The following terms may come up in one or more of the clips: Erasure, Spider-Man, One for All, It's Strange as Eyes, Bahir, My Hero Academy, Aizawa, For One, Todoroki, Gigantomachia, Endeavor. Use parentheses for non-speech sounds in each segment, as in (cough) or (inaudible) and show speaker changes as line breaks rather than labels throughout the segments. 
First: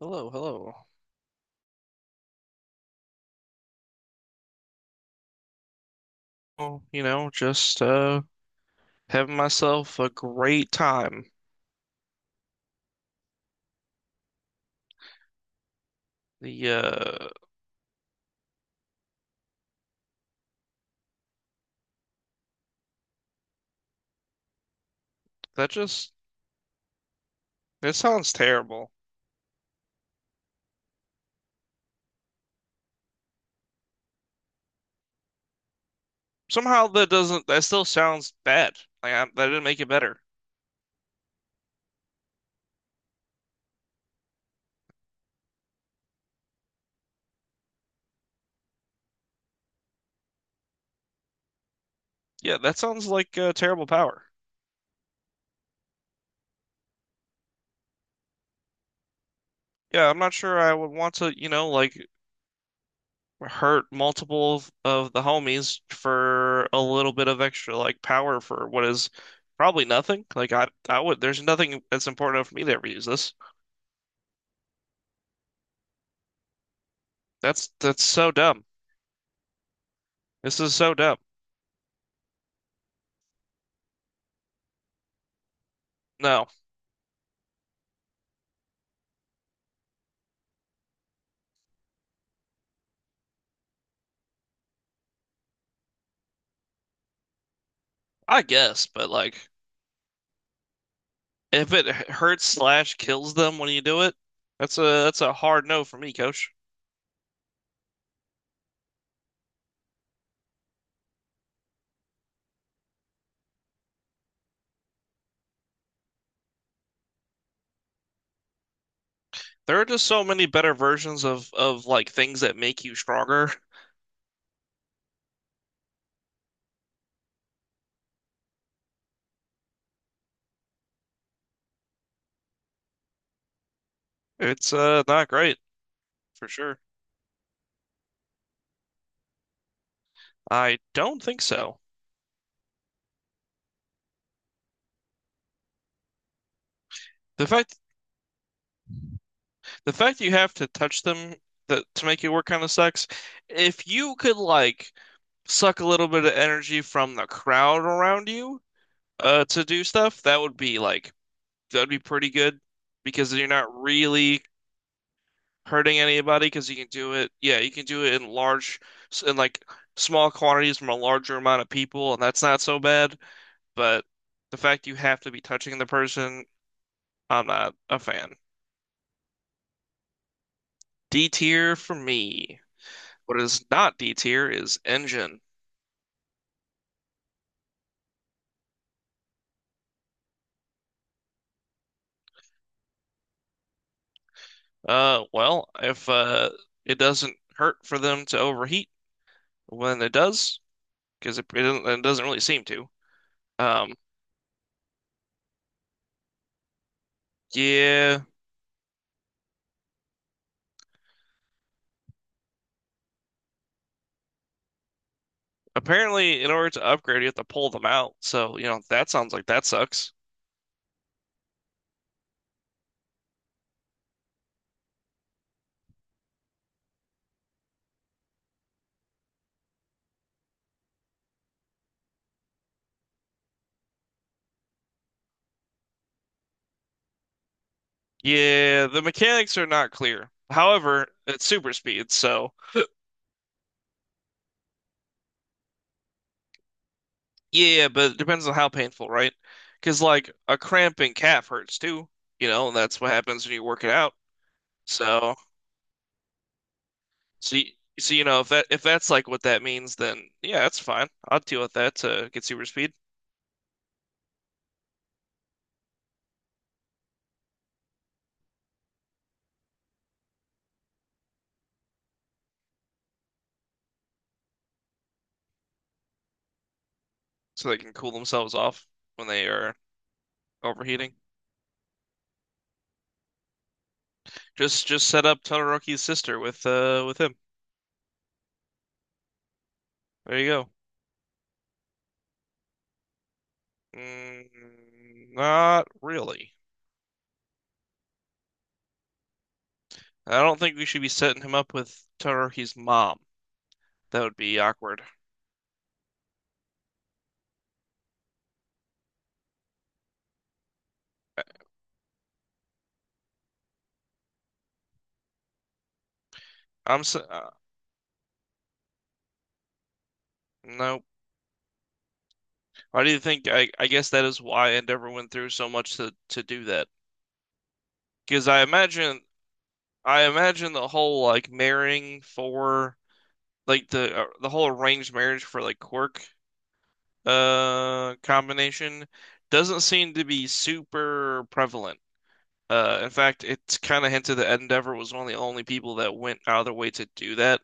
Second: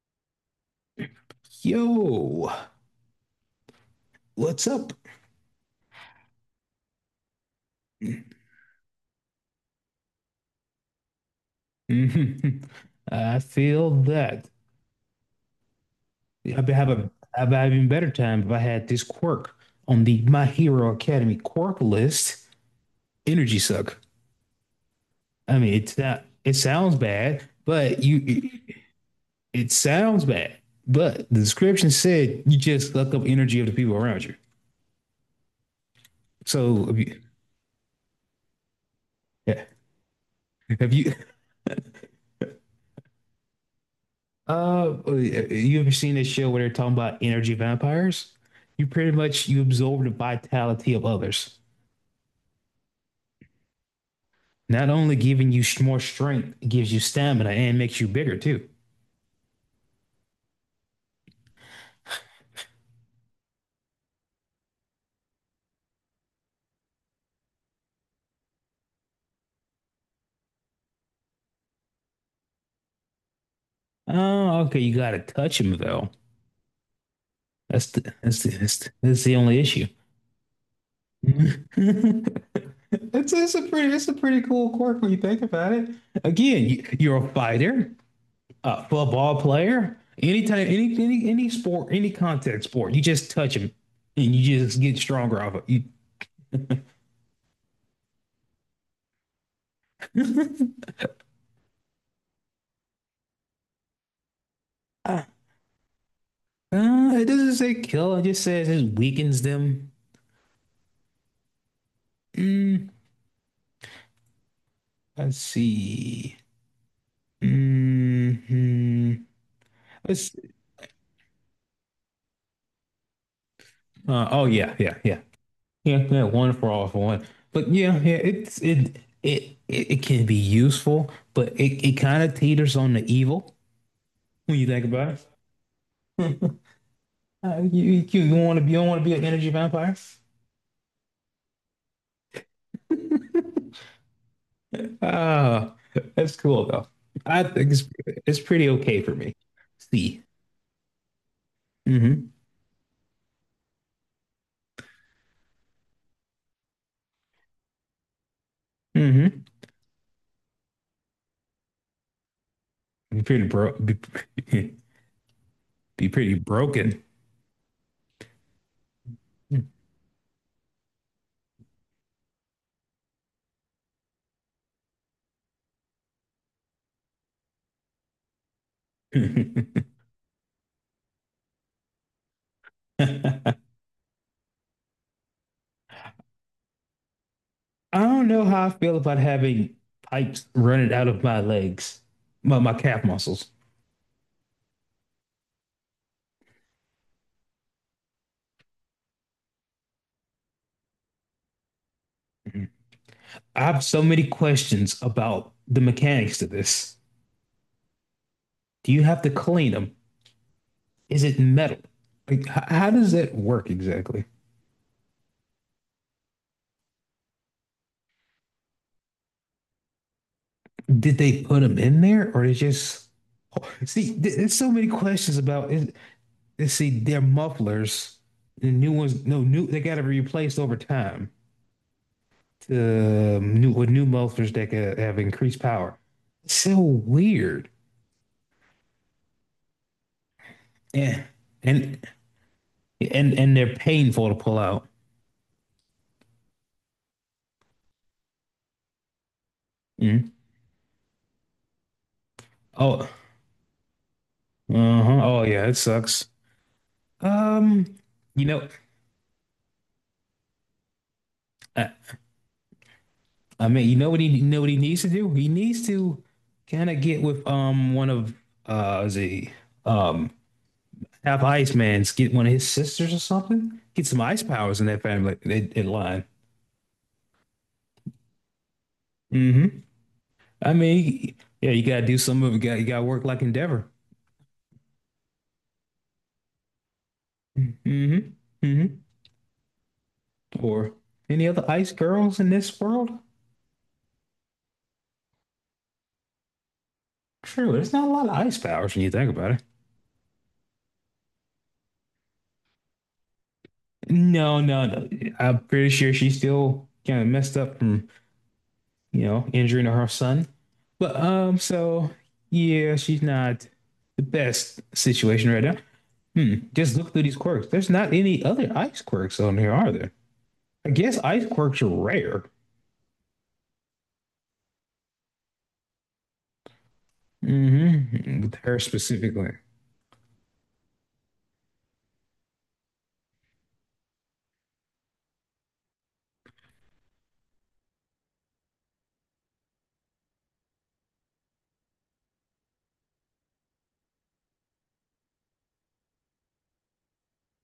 Hello, hello.
Yo, what's up? (laughs)
Well, you know, just having myself a great time.
Mhm. I feel that I'd
The
be having I'd be having better time if I had this quirk on the My Hero Academy quirk list. Energy suck. I
that
mean, it's
just
not. It sounds bad,
that
but you.
sounds
It,
terrible.
it sounds bad, but the description said you just suck up energy of the people around you. So
Somehow
if
that
you,
doesn't that still sounds bad. Like I, that didn't
yeah,
make it better.
have you ever seen this show where they're talking about energy vampires? You pretty much you absorb the vitality of others.
Yeah, that sounds like terrible power.
Not only giving you more strength, it gives you stamina and makes you bigger too.
Yeah, I'm not sure I would want to, you know, like hurt multiple of the homies for a little bit of extra like power for what is probably nothing. Like I would there's nothing that's important enough for me to ever use this.
Oh, okay. You gotta touch him though.
That's
That's
that's
the
so
that's the
dumb.
that's the, that's the only issue.
This is so dumb.
(laughs) It's a pretty cool quirk when you think about it.
No,
Again, you're a fighter. A football player, anytime, any sport, any contact sport, you just touch him, and you just get stronger off of you.
I guess, but like
(laughs)
if it hurts slash kills them when you do it, that's a that's
uh,
a hard no for me, coach.
it doesn't say kill. It just says it weakens them. Mm, let's see. hmm
There are just so
Let's.
many better versions of like things that make you stronger.
Oh, yeah. One for all for one. But yeah. It can be useful, but it kind of teeters on the evil when you
It's
think about
not great
it.
for
(laughs)
sure.
You want to you don't want to be an energy vampire?
I don't think so.
(laughs) Ah, that's cool though. I
The
think
fact
it's it's pretty okay for me.
the fact
See.
you have to touch them that to make
Mm-hmm.
it work kind of sucks. If you could like suck a little bit of energy from the crowd around you
Mm-hmm.
to do stuff, that would be like that'd be pretty good
Be
because
pretty
you're
bro
not
be,
really
(laughs)
hurting
Be pretty
anybody because you can
broken.
do it. Yeah, you can do it in large, in like
(laughs)
small quantities from a larger amount of people, and that's not so bad. But the fact you have to be touching the person, I'm not a fan.
I
D tier for me. What is not D tier is engine.
don't know how I feel about having pipes running out of my legs, my calf muscles.
Well, if it doesn't hurt for them to overheat when it does, because it doesn't really seem to.
I have
Um,
so many questions about the mechanics to this.
yeah.
Do you have to clean them? Is it metal? Like, how does that work exactly?
Apparently, in order to upgrade, you have to pull them out. So, you know, that sounds like that sucks.
Did they put them in there or they just (laughs) see? There's so many questions about it. See, they're mufflers. The new ones, no new. They got to be replaced over time to new with new mufflers that have increased power. So weird.
Yeah, the mechanics are not clear. However,
Yeah,
it's super
and
speed, so
and they're painful to pull out.
yeah, but it depends on how painful, right? Because
Mm.
like a cramp in calf hurts too, you know, and that's
Oh,
what happens when you work it out.
uh-huh.
So,
Oh yeah, it sucks.
so y-
Um,
so you know
you
if that
know,
if that's like what that means, then yeah, that's fine. I'll deal with
I,
that to get super speed
I mean, you know what he needs to do? He needs to kind of get with one of is he um half ice man's, get one of his sisters or something. Get some ice powers in that family in line.
so they can cool themselves off when they are
Mm-hmm. I
overheating.
mean, yeah, you gotta do some of it. You gotta work like Endeavor.
Just set up Todoroki's sister with him.
Mm-hmm. Mm-hmm.
There you go.
Or any other ice girls in this world?
Mm, not really.
True, there's not a lot of ice powers when you think about it.
I don't think we should be setting him up with Todoroki's mom. That would
No,
be
no,
awkward.
no. I'm pretty sure she's still kind of messed up from you know, injuring her son. But so yeah, she's not the best situation right now. Hmm. Just
I'm
look
s
through these quirks. There's not any other ice quirks on here, are there? I
no.
guess ice quirks are rare.
Why do you think? I guess that is why Endeavor went through so much to do that.
Mm-hmm.
Because
With
I
her
imagine
specifically.
I imagine the whole like marrying for like the whole arranged marriage for like quirk combination doesn't seem to be super prevalent. In fact, it's kind of hinted that Endeavor was one of the only people that went out of their way to do that.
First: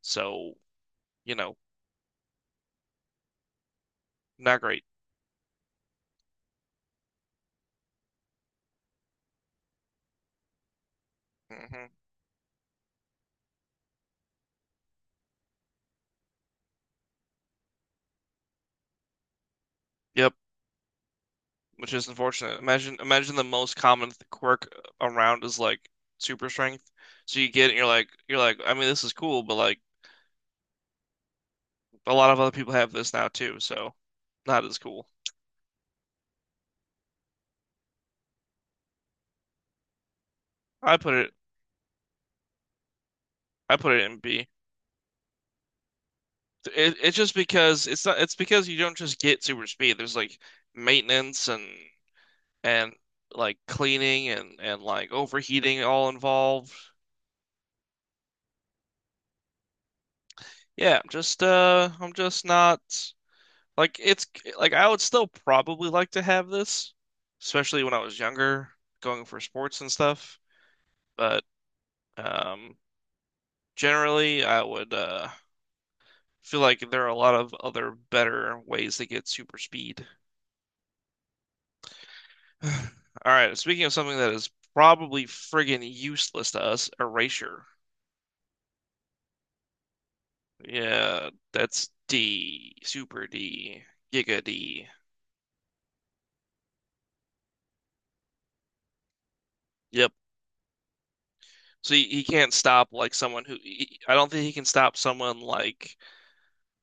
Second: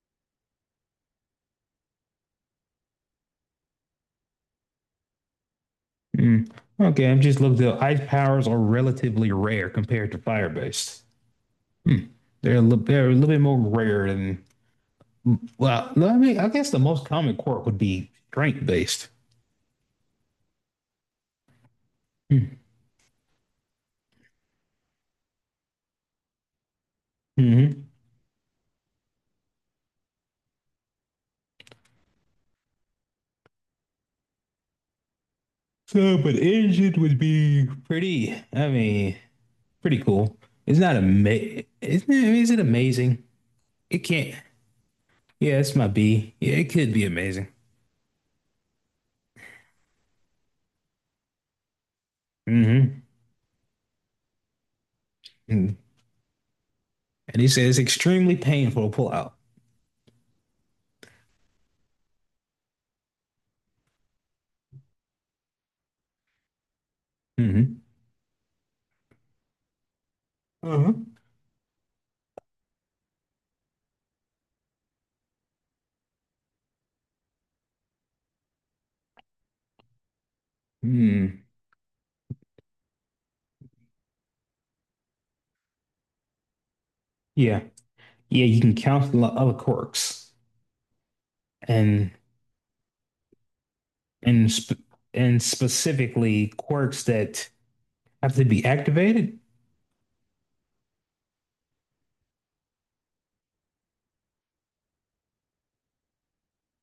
So, you know, not great.
Hmm. Okay, I'm just looking. The ice powers are relatively rare compared to fire based.
hmm
Hmm. They're a little bit more rare than. Well, I mean, I guess the most common quirk would be strength based.
Yep, which is
Hmm.
unfortunate. Imagine the most common quirk around is like super strength. So you get it and
hmm
you're like, I mean this is cool, but like a lot of other people have this now too, so not as cool.
So, but Egypt would be pretty, I mean, pretty cool. It's not
I put it
amazing. Isn't it, Is it amazing?
I put
It
it in
can't.
B.
Yeah, it's my B. Yeah, it could
It,
be
it's just
amazing.
because it's not it's because you don't just get super speed. There's like maintenance and
Mm-hmm.
like cleaning and like
Mm.
overheating all involved.
And he says extremely painful to pull out.
Yeah, I'm just not. Like it's like I would still probably like to have this,
Mm-hmm.
especially when I was younger, going for sports and stuff.
Uh-huh.
But um, generally, I would feel like there are a lot of other better ways to get super speed.
Mm.
(sighs) All right, speaking of something that is probably friggin' useless to us,
Yeah.
erasure.
Yeah, you can count a lot of quirks
Yeah, that's
and
D, super D, giga
and sp-
D.
and specifically quirks that have to be activated.
Yep. So he can't stop like I don't think he can stop someone like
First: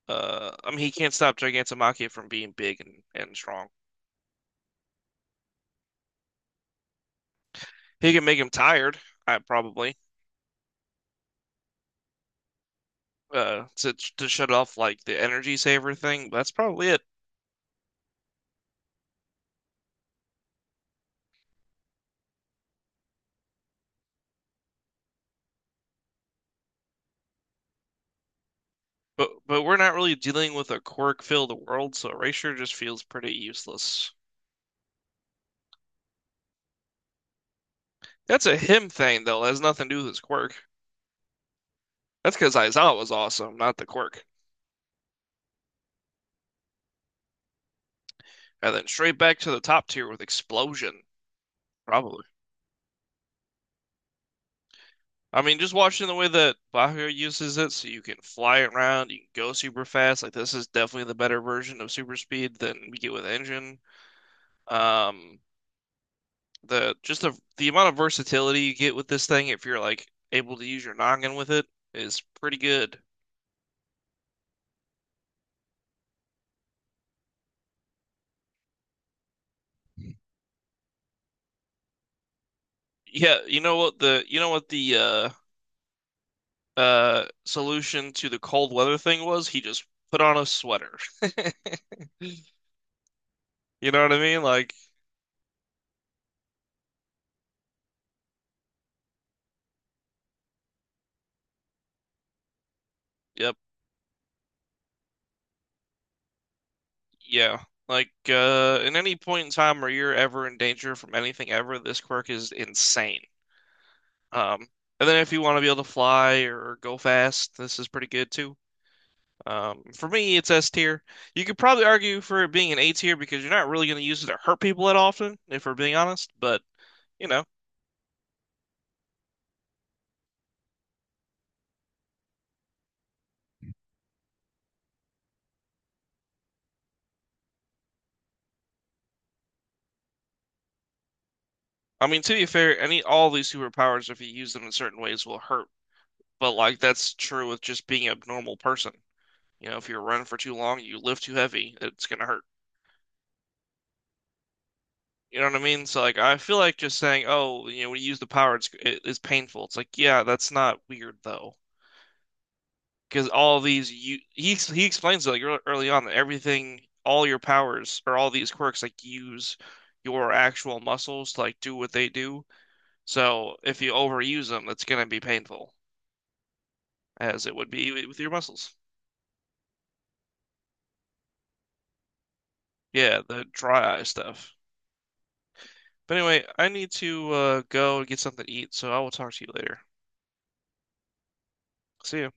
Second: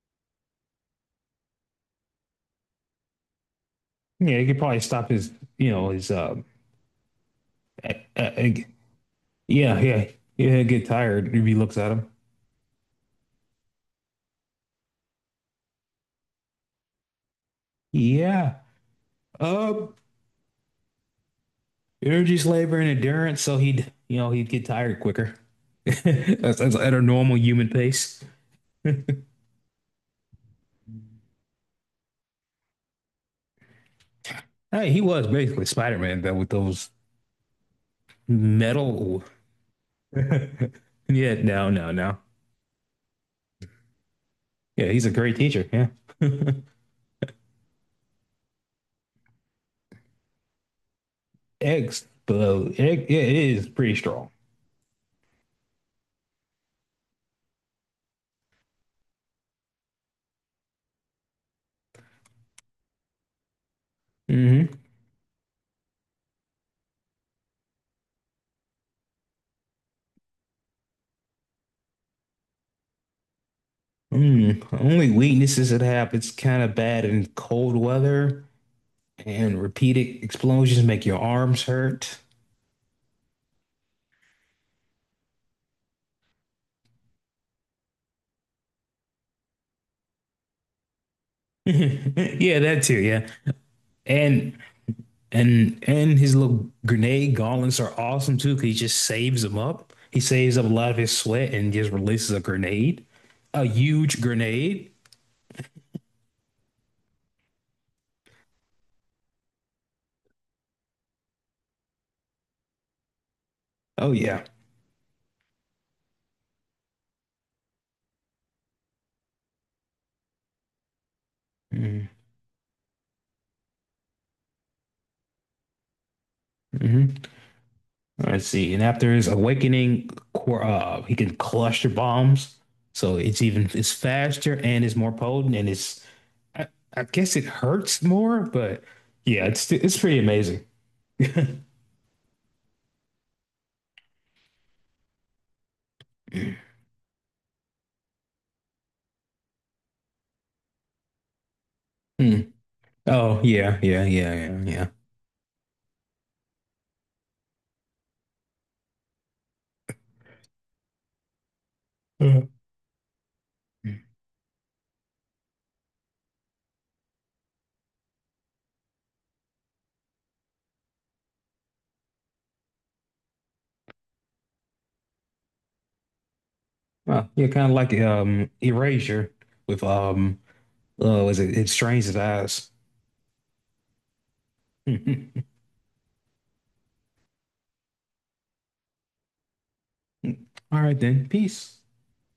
I mean, he can't stop Gigantomachia from being big and strong.
Yeah, it could probably stop his, you know, his uh,
He can
uh,
make him tired, I
yeah,
probably,
yeah. Yeah, get tired. If he looks at him.
uh, to to shut off like the energy saver thing. That's probably it.
Yeah. Uh, Energy's labor and endurance, so he'd, you know, he'd get tired quicker. (laughs) That's at a normal human pace.
But we're not really dealing with a quirk-filled world, so Erasure just feels pretty useless.
Hey, he was basically Spider-Man, but with those
That's a him
metal.
thing though. That has nothing to do with his quirk.
(laughs) Yeah, no, no, no.
That's because Aizawa was awesome, not the quirk.
Yeah, he's a great teacher. Yeah.
And then straight back to the top tier with Explosion,
Eggs,
probably.
but egg, yeah, it is pretty strong.
I mean, just watching the way that Bahir uses it, so you can fly it around, you can go super fast. Like this is definitely the better version of super speed than we get with engine.
Hmm
Um, the just the amount of versatility you get with this thing, if you're like able to use your noggin with it, is pretty good.
Mm. Only weaknesses it have, it's kind of bad in cold weather and repeated explosions make your arms hurt.
Yeah, you know what the you know what the solution to the cold weather thing was? He just put on a sweater.
(laughs)
(laughs)
Yeah, that too. Yeah,
You know what I mean?
and
Like,
and his little grenade gauntlets are awesome too. Cause he just saves them up. He saves up a lot of his sweat and just releases a grenade,
yep.
a huge grenade.
Yeah. Like in any point in time where you're ever in danger from anything ever, this quirk is insane.
Oh yeah.
Um and then if you want to be able to fly or go fast, this is pretty good too. For me it's S tier. You could probably argue for it being an A tier because you're not really going to use it to hurt people that often, if we're being honest, but
Mm-hmm.
you know.
Let's see. And after his awakening, he can cluster bombs, so it's even it's faster and it's more potent and it's I, I guess it hurts more, but yeah, it's pretty amazing.
I mean to be fair, any all these superpowers if you use them in certain ways will hurt. But like that's true with just being a normal person. You know, if you're running for too long, you lift too heavy, it's gonna hurt.
Hmm. Oh yeah.
You know what I mean? So like, I feel like just saying, "Oh, you know, when you use the power, it's painful." It's like, yeah, that's not weird though,
Uh,
because all these you he ex- he explains it like early on that everything, all your powers or all these quirks like use your actual muscles to like do what they do. So if you overuse them, it's gonna be painful,
yeah,
as it
kind
would
of
be
like
with your muscles.
Erasure with was it It's Strange as Eyes.
Yeah, the dry eye stuff.
(laughs) All
But anyway, I need to go and get something to eat, so I will talk to you later.
right then, peace.
See ya.